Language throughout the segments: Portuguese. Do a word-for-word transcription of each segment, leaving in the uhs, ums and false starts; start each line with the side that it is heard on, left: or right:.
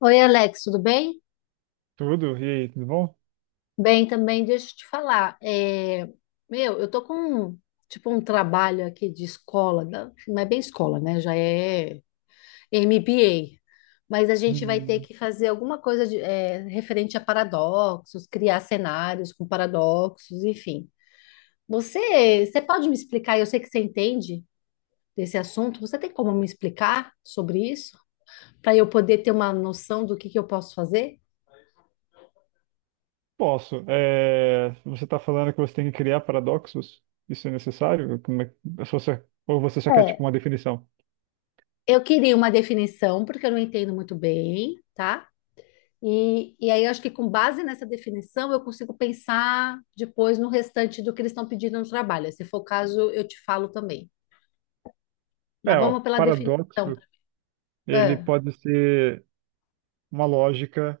left: Oi, Alex, tudo bem?
right: Tudo? E aí, tudo bom?
left: Bem também, deixa eu te falar. É, meu, eu tô com um- tipo um trabalho aqui de escola, não não é bem escola, né? Já é M B A, mas a gente vai ter
right: Hum,
left: que fazer alguma coisa de, é, referente a paradoxos, criar cenários com paradoxos, enfim. Você, você pode me explicar? Eu sei que você entende desse assunto. Você tem como me explicar sobre isso? Para eu poder ter uma noção do que que eu posso fazer?
right: posso. É, você está falando que você tem que criar paradoxos? Isso é necessário? Como é, ou você ou você só quer tipo uma definição?
left: Eu queria uma definição, porque eu não entendo muito bem, tá? E, e aí eu acho que com base nessa definição eu consigo pensar depois no restante do que eles estão pedindo no trabalho. Se for o caso, eu te falo também. Mas
right: É, ó,
left: vamos pela definição.
right: paradoxo, ele
left: Ah,
right: pode ser uma lógica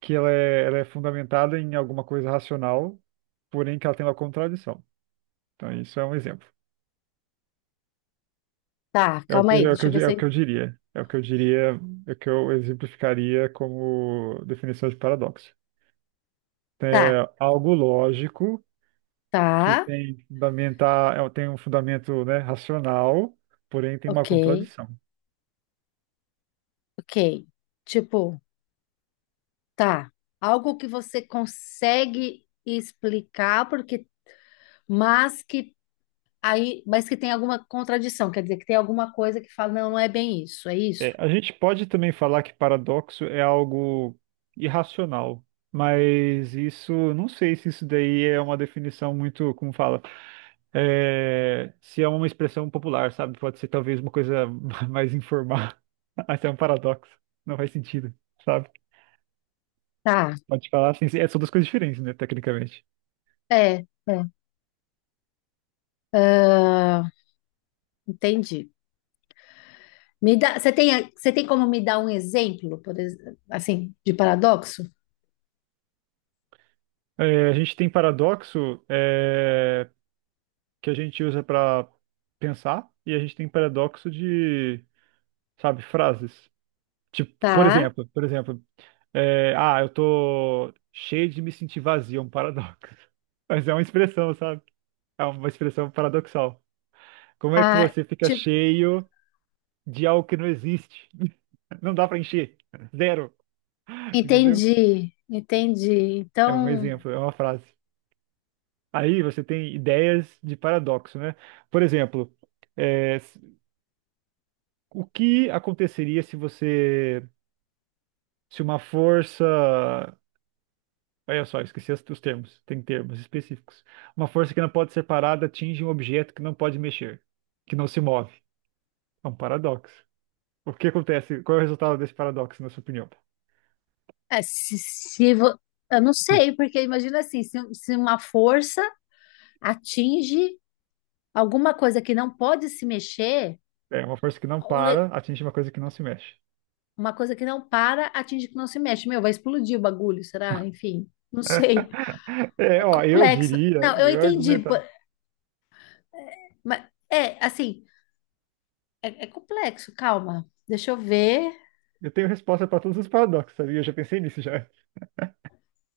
right: que ela é, ela é fundamentada em alguma coisa racional, porém que ela tem uma contradição. Então, isso é um exemplo.
left: tá,
right: É o
left: calma
right: que,
left: aí,
right: é o que
left: deixa
right: eu,
left: eu ver
right: di- é
left: se.
right: o que
left: Eu-
right: eu diria. É o que eu diria, é o que eu exemplificaria como definição de paradoxo.
left: Tá,
right: É algo lógico que
left: tá,
right: tem fundamentar, é, tem um fundamento, né, racional, porém tem uma
left: ok,
right: contradição.
left: ok. Tipo, tá. Algo que você consegue explicar, porque, mas que aí, mas que tem alguma contradição, quer dizer, que tem alguma coisa que fala, não, não é bem isso, é isso.
right: É, a gente pode também falar que paradoxo é algo irracional, mas isso, não sei se isso daí é uma definição muito, como fala, é, se é uma expressão popular, sabe? Pode ser talvez uma coisa mais informal. Até um paradoxo, não faz sentido, sabe?
left: Tá,
right: Pode falar assim, é, são duas coisas diferentes, né, tecnicamente.
left: é, é. Ah, entendi. Me dá, você tem, você tem como me dar um exemplo, por ex- assim, de paradoxo?
right: É, a gente tem paradoxo é, que a gente usa para pensar e a gente tem paradoxo de, sabe, frases. Tipo, por
left: Tá.
right: exemplo, por exemplo, é, ah, eu tô cheio de me sentir vazio, é um paradoxo. Mas é uma expressão, sabe? É uma expressão paradoxal. Como é que
left: Ah,
right: você fica
left: ti-
right: cheio de algo que não existe? Não dá para encher. Zero. Entendeu?
left: entendi, entendi.
right: É um
left: Então,
right: exemplo, é uma frase. Aí você tem ideias de paradoxo, né? Por exemplo, é, o que aconteceria se você, se uma força, olha só, esqueci as- os termos, tem termos específicos. Uma força que não pode ser parada atinge um objeto que não pode mexer, que não se move. É um paradoxo. O que acontece? Qual é o resultado desse paradoxo, na sua opinião?
left: é, se, se vo- eu não sei, porque imagina assim, se, se uma força atinge alguma coisa que não pode se mexer,
right: É uma força que não
left: o ne-
right: para atinge uma coisa que não se mexe.
left: uma coisa que não para atinge que não se mexe. Meu, vai explodir o bagulho, será? Enfim, não sei.
right: É,
left: É
right: ó, eu
left: complexo.
right: diria,
left: Não, eu
right: eu ia
left: entendi.
right: argumentar.
left: Mas é assim, é, é complexo, calma. Deixa eu ver.
right: Eu tenho resposta para todos os paradoxos, sabia? Eu já pensei nisso já.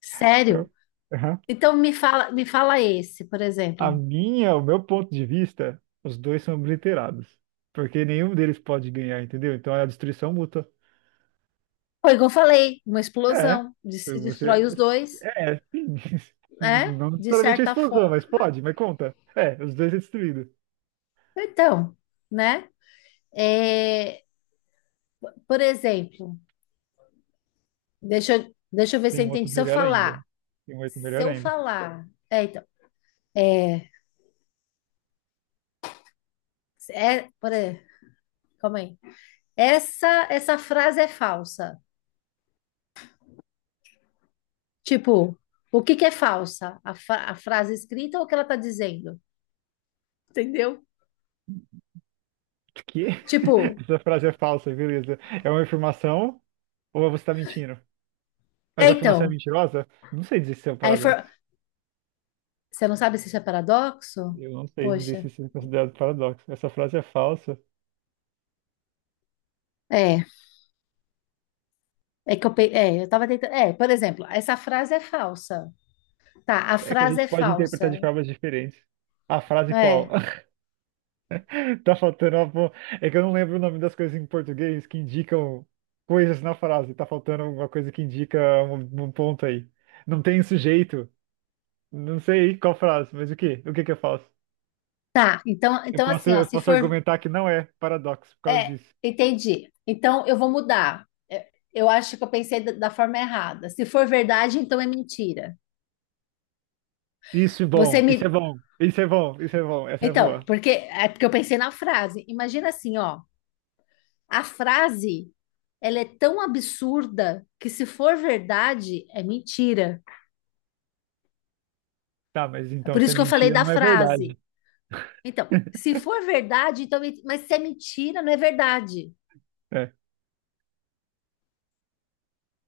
left: Sério?
right: Então, aham.
left: Então me fala, me fala esse, por
right: A
left: exemplo.
right: minha, o meu ponto de vista, os dois são obliterados. Porque nenhum deles pode ganhar, entendeu? Então é a destruição mútua.
left: Foi igual eu falei, uma
right: É.
left: explosão, de- se
right: Você.
left: destrói os dois,
right: É, é, sim.
left: né?
right: Não
left: De
right: necessariamente a
left: certa
right: explosão,
left: forma.
right: mas pode, mas conta. É, os dois é destruído.
left: Então, né? É, por exemplo, deixa, eu- deixa eu ver se
right: Tem
left: eu
right: um
left: entendi.
right: outro
left: Se eu
right: melhor ainda.
left: falar,
right: Tem um outro
left: se
right: melhor
left: eu
right: ainda.
left: falar, é, então, é, por exemplo, calma aí. Essa, essa frase é falsa. Tipo, o que que é falsa? A, fra- a frase escrita ou o que ela tá dizendo? Entendeu?
right: O quê?
left: Tipo,
right: Essa frase é falsa, beleza. É uma afirmação ou você está mentindo?
left: é
right: Mas a afirmação é
left: então,
right: mentirosa? Não sei dizer se é um
left: aí infor-
right: paradoxo.
left: você não sabe se isso é paradoxo?
right: Eu não sei dizer se
left: Poxa,
right: isso é considerado paradoxo. Essa frase é falsa.
left: é, é que eu, pe- é, eu tava tentando, é, por exemplo, essa frase é falsa. Tá, a
right: É que a
left: frase
right: gente
left: é
right: pode interpretar
left: falsa.
right: de formas diferentes. A frase qual?
left: É.
right: Tá faltando uma... bo- É que eu não lembro o nome das coisas em português que indicam coisas na frase. Tá faltando alguma coisa que indica um, um ponto aí. Não tem sujeito. Não sei qual frase, mas o quê? O que que eu faço?
left: Tá, então,
right: Eu
left: então
right: posso,
left: assim, ó,
right: eu
left: se
right: posso
left: for,
right: argumentar que não é paradoxo por causa
left: é,
right: disso.
left: entendi. Então eu vou mudar. É, eu acho que eu pensei da, da forma errada. Se for verdade, então é mentira.
right: Isso é
left: Você
right: bom, isso é
left: me,
right: bom, isso é bom, isso é bom, essa é boa.
left: então, porque é porque eu pensei na frase. Imagina assim, ó, a frase, ela é tão absurda que se for verdade, é mentira.
right: Tá, mas
left: É
right: então
left: por
right: se
left: isso
right: é
left: que eu falei
right: mentira,
left: da
right: não é verdade.
left: frase. Então, se for verdade, então, men- mas se é mentira, não é verdade.
right: É,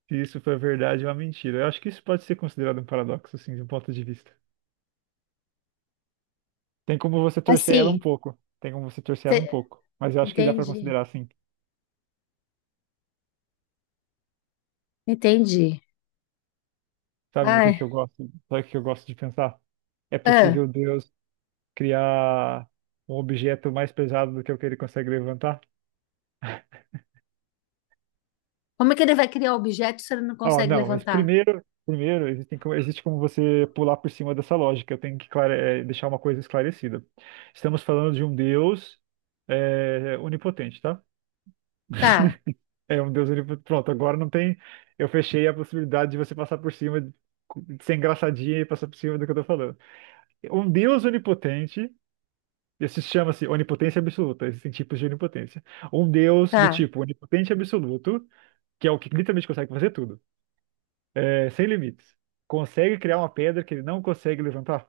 right: se isso for verdade, é uma mentira. Eu acho que isso pode ser considerado um paradoxo, assim, de um ponto de vista. Tem como você
left: Mas
right: torcer ela um
left: sim,
right: pouco. Tem como você torcer ela um
left: você-
right: pouco. Mas eu acho que dá pra
left: entendi,
right: considerar assim.
left: entendi.
right: Sabe o que
left: Ai,
right: que eu gosto? Sabe o que eu gosto de pensar? É
left: ah,
right: possível Deus criar um objeto mais pesado do que o que ele consegue levantar?
left: como é que ele vai criar objeto se ele não
right: Ó,
left: consegue
right: não, mas
left: levantar?
right: primeiro, primeiro existem como- existe como você pular por cima dessa lógica. Eu tenho que clare- eh, Deixar uma coisa esclarecida. Estamos falando de um Deus eh, onipotente, tá?
left: Tá,
right: É um Deus livre. Pronto, agora não tem. Eu fechei a possibilidade de você passar por cima, de de ser engraçadinha e passar por cima do que eu tô falando. Um Deus onipotente, esse chama-se onipotência absoluta, existem tipos de onipotência. Um Deus do
left: tá.
right: tipo onipotente absoluto, que é o que literalmente consegue fazer tudo, é, sem limites. Consegue criar uma pedra que ele não consegue levantar?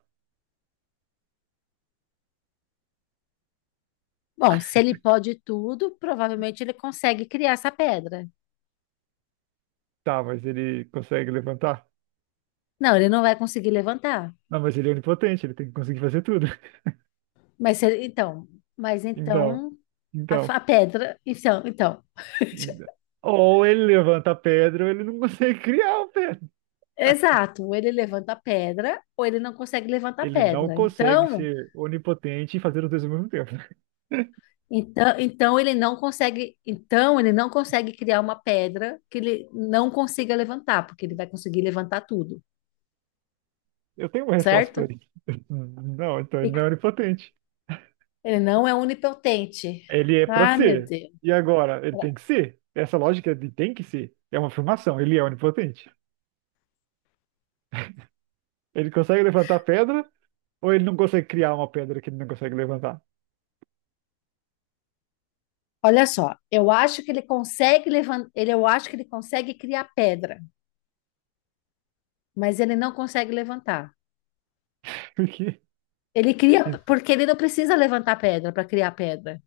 left: Bom, se ele pode tudo, provavelmente ele consegue criar essa pedra.
right: Tá, mas ele consegue levantar?
left: Não, ele não vai conseguir levantar.
right: Não, mas ele é onipotente, ele tem que conseguir fazer tudo.
left: Mas se- então, mas
right: Então,
left: então a, fa-
right: então.
left: a pedra, então, então.
right: Ou ele levanta a pedra, ou ele não consegue criar a pedra.
left: Exato, ou ele levanta a pedra ou ele não consegue levantar a
right: Ele não
left: pedra.
right: consegue
left: Então,
right: ser onipotente e fazer os dois ao mesmo tempo.
left: então, então ele não consegue, então ele não consegue criar uma pedra que ele não consiga levantar, porque ele vai conseguir levantar tudo,
right: Eu tenho uma resposta para
left: certo?
right: isso. Não, então
left: E
right: ele não é onipotente.
left: ele não é onipotente.
right: Ele é para
left: Ah, meu
right: ser.
left: Deus.
right: E agora, ele tem que ser? Essa lógica de tem que ser é uma afirmação. Ele é onipotente. Ele consegue levantar a pedra, ou ele não consegue criar uma pedra que ele não consegue levantar?
left: Olha só, eu acho que ele consegue levantar, ele, eu acho que ele consegue criar pedra, mas ele não consegue levantar.
right: Porque...
left: Ele cria, porque ele não precisa levantar pedra para criar pedra.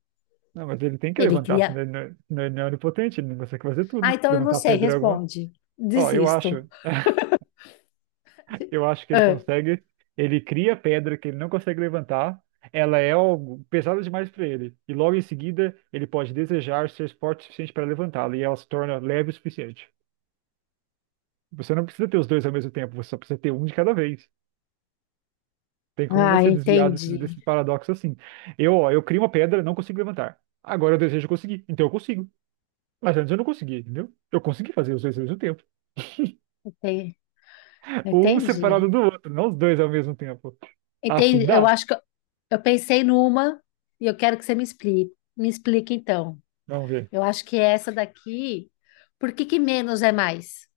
right: Não, mas ele tem que
left: Ele
right: levantar,
left: cria.
right: senão ele não é, senão ele não é onipotente, ele não consegue fazer
left: Ah,
right: tudo.
left: então eu não
right: Levantar a
left: sei,
right: pedra é alguma.
left: responde.
right: Ó, eu
left: Desisto.
right: acho. Eu acho que ele
left: Ah,
right: consegue. Ele cria a pedra que ele não consegue levantar. Ela é algo pesada demais para ele. E logo em seguida, ele pode desejar ser forte o suficiente para levantá-la. E ela se torna leve o suficiente. Você não precisa ter os dois ao mesmo tempo. Você só precisa ter um de cada vez. Tem como
left: ah,
right: você desviar desse,
left: entendi.
right: desse paradoxo assim. Eu, ó, eu crio uma pedra, não consigo levantar. Agora eu desejo conseguir. Então eu consigo. Mas antes eu não conseguia, entendeu? Eu consegui fazer os dois ao mesmo tempo.
left: Enten-
right: Um
left: Entendi.
right: separado do outro, não os dois ao mesmo tempo. Assim
left: Entendi. Eu
right: dá?
left: acho que eu, eu pensei numa e eu quero que você me explique. Me explique então.
right: Vamos ver.
left: Eu acho que essa daqui, por que que menos é mais?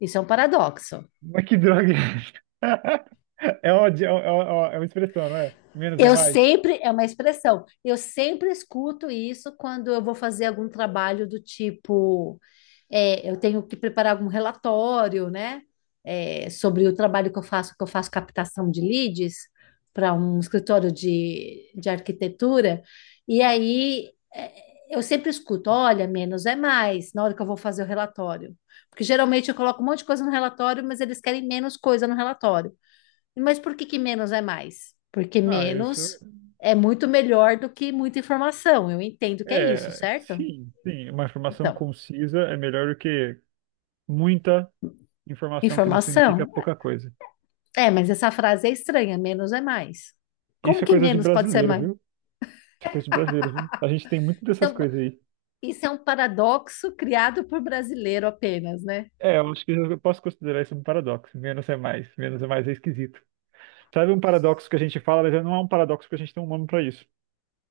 left: Isso é um paradoxo.
right: Mas que droga é essa? É uma, é uma, é uma expressão, não é? Menos é
left: Eu
right: mais?
left: sempre, é uma expressão, eu sempre escuto isso quando eu vou fazer algum trabalho do tipo, é, eu tenho que preparar algum relatório, né? É, sobre o trabalho que eu faço, que eu faço captação de leads para um escritório de, de arquitetura, e aí é, eu sempre escuto, olha, menos é mais, na hora que eu vou fazer o relatório. Porque geralmente eu coloco um monte de coisa no relatório, mas eles querem menos coisa no relatório. Mas por que que menos é mais? Porque
right: Ah,
left: menos
right: isso.
left: é muito melhor do que muita informação. Eu entendo que é isso,
right: É, é,
left: certo?
right: sim, sim. Uma informação
left: Então,
right: concisa é melhor do que muita informação que não significa
left: informação.
right: pouca coisa.
left: É, mas essa frase é estranha. Menos é mais. Como
right: Isso é
left: que
right: coisa de
left: menos pode ser
right: brasileiro,
left: mais?
right: viu? Isso é coisa de brasileiro, viu? A gente tem muito
left: Isso é
right: dessas
left: um,
right: coisas aí.
left: isso é um paradoxo criado por brasileiro apenas, né?
right: É, eu acho que eu posso considerar isso um paradoxo. Menos é mais. Menos é mais é esquisito. Sabe um paradoxo que a gente fala, mas não é um paradoxo porque a gente tem um nome pra isso.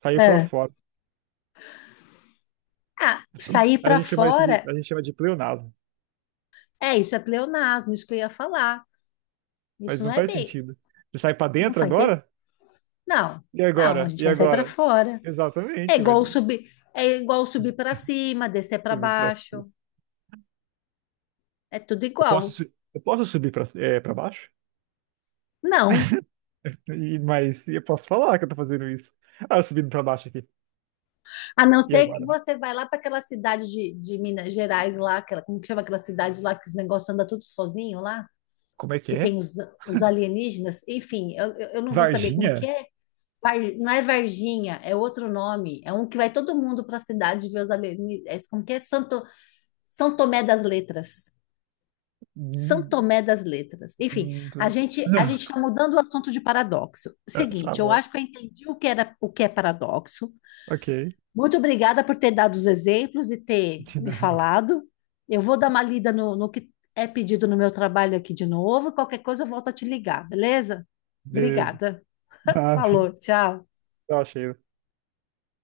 right: Saiu pra
left: É.
right: fora.
left: Ah, sair
right: A
left: para
right: gente chama isso de,
left: fora,
right: a gente chama de pleonasmo.
left: é isso, é pleonasmo, isso que eu ia falar. Isso
right: Mas
left: não
right: não
left: é
right: faz
left: bem.
right: sentido. Você sai pra
left: Não
right: dentro
left: faz sentido.
right: agora?
left: Não,
right: E
left: não, a
right: agora?
left: gente
right: E
left: vai sair para
right: agora?
left: fora. É
right: Exatamente, mas
left: igual subir, é igual subir para cima, descer para
right: eu vim pra- eu
left: baixo, é tudo
right: posso,
left: igual.
right: su- eu posso subir pra, é, pra baixo?
left: Não,
right: E, mas eu posso falar que eu tô fazendo isso. Ah, eu subindo pra baixo aqui.
left: a não
right: E
left: ser que
right: agora?
left: você vai lá para aquela cidade de, de Minas Gerais lá, aquela, como que chama aquela cidade lá que os negócios andam tudo sozinho lá,
right: Como é que
left: que
right: é?
left: tem os, os alienígenas, enfim, eu, eu eu não vou saber como que
right: Varginha?
left: é. Var- Não é Varginha, é outro nome, é um que vai todo mundo para a cidade ver os alienígenas. É, como que é Santo, São Tomé das Letras. São
right: Hum,
left: Tomé das Letras. Enfim,
right: hum,
left: a
right: tu-
left: gente a
right: Não.
left: gente está mudando o assunto de paradoxo.
right: Tá
left: Seguinte, eu
right: bom.
left: acho que eu entendi o que era o que é paradoxo.
right: Ok.
left: Muito obrigada por ter dado os exemplos e ter
right: De
left: me
right: nada.
left: falado. Eu vou dar uma lida no, no que é pedido no meu trabalho aqui de novo. Qualquer coisa eu volto a te ligar, beleza?
right: Beleza.
left: Obrigada.
right: Nada.
left: Falou, tchau.
right: Eu achei.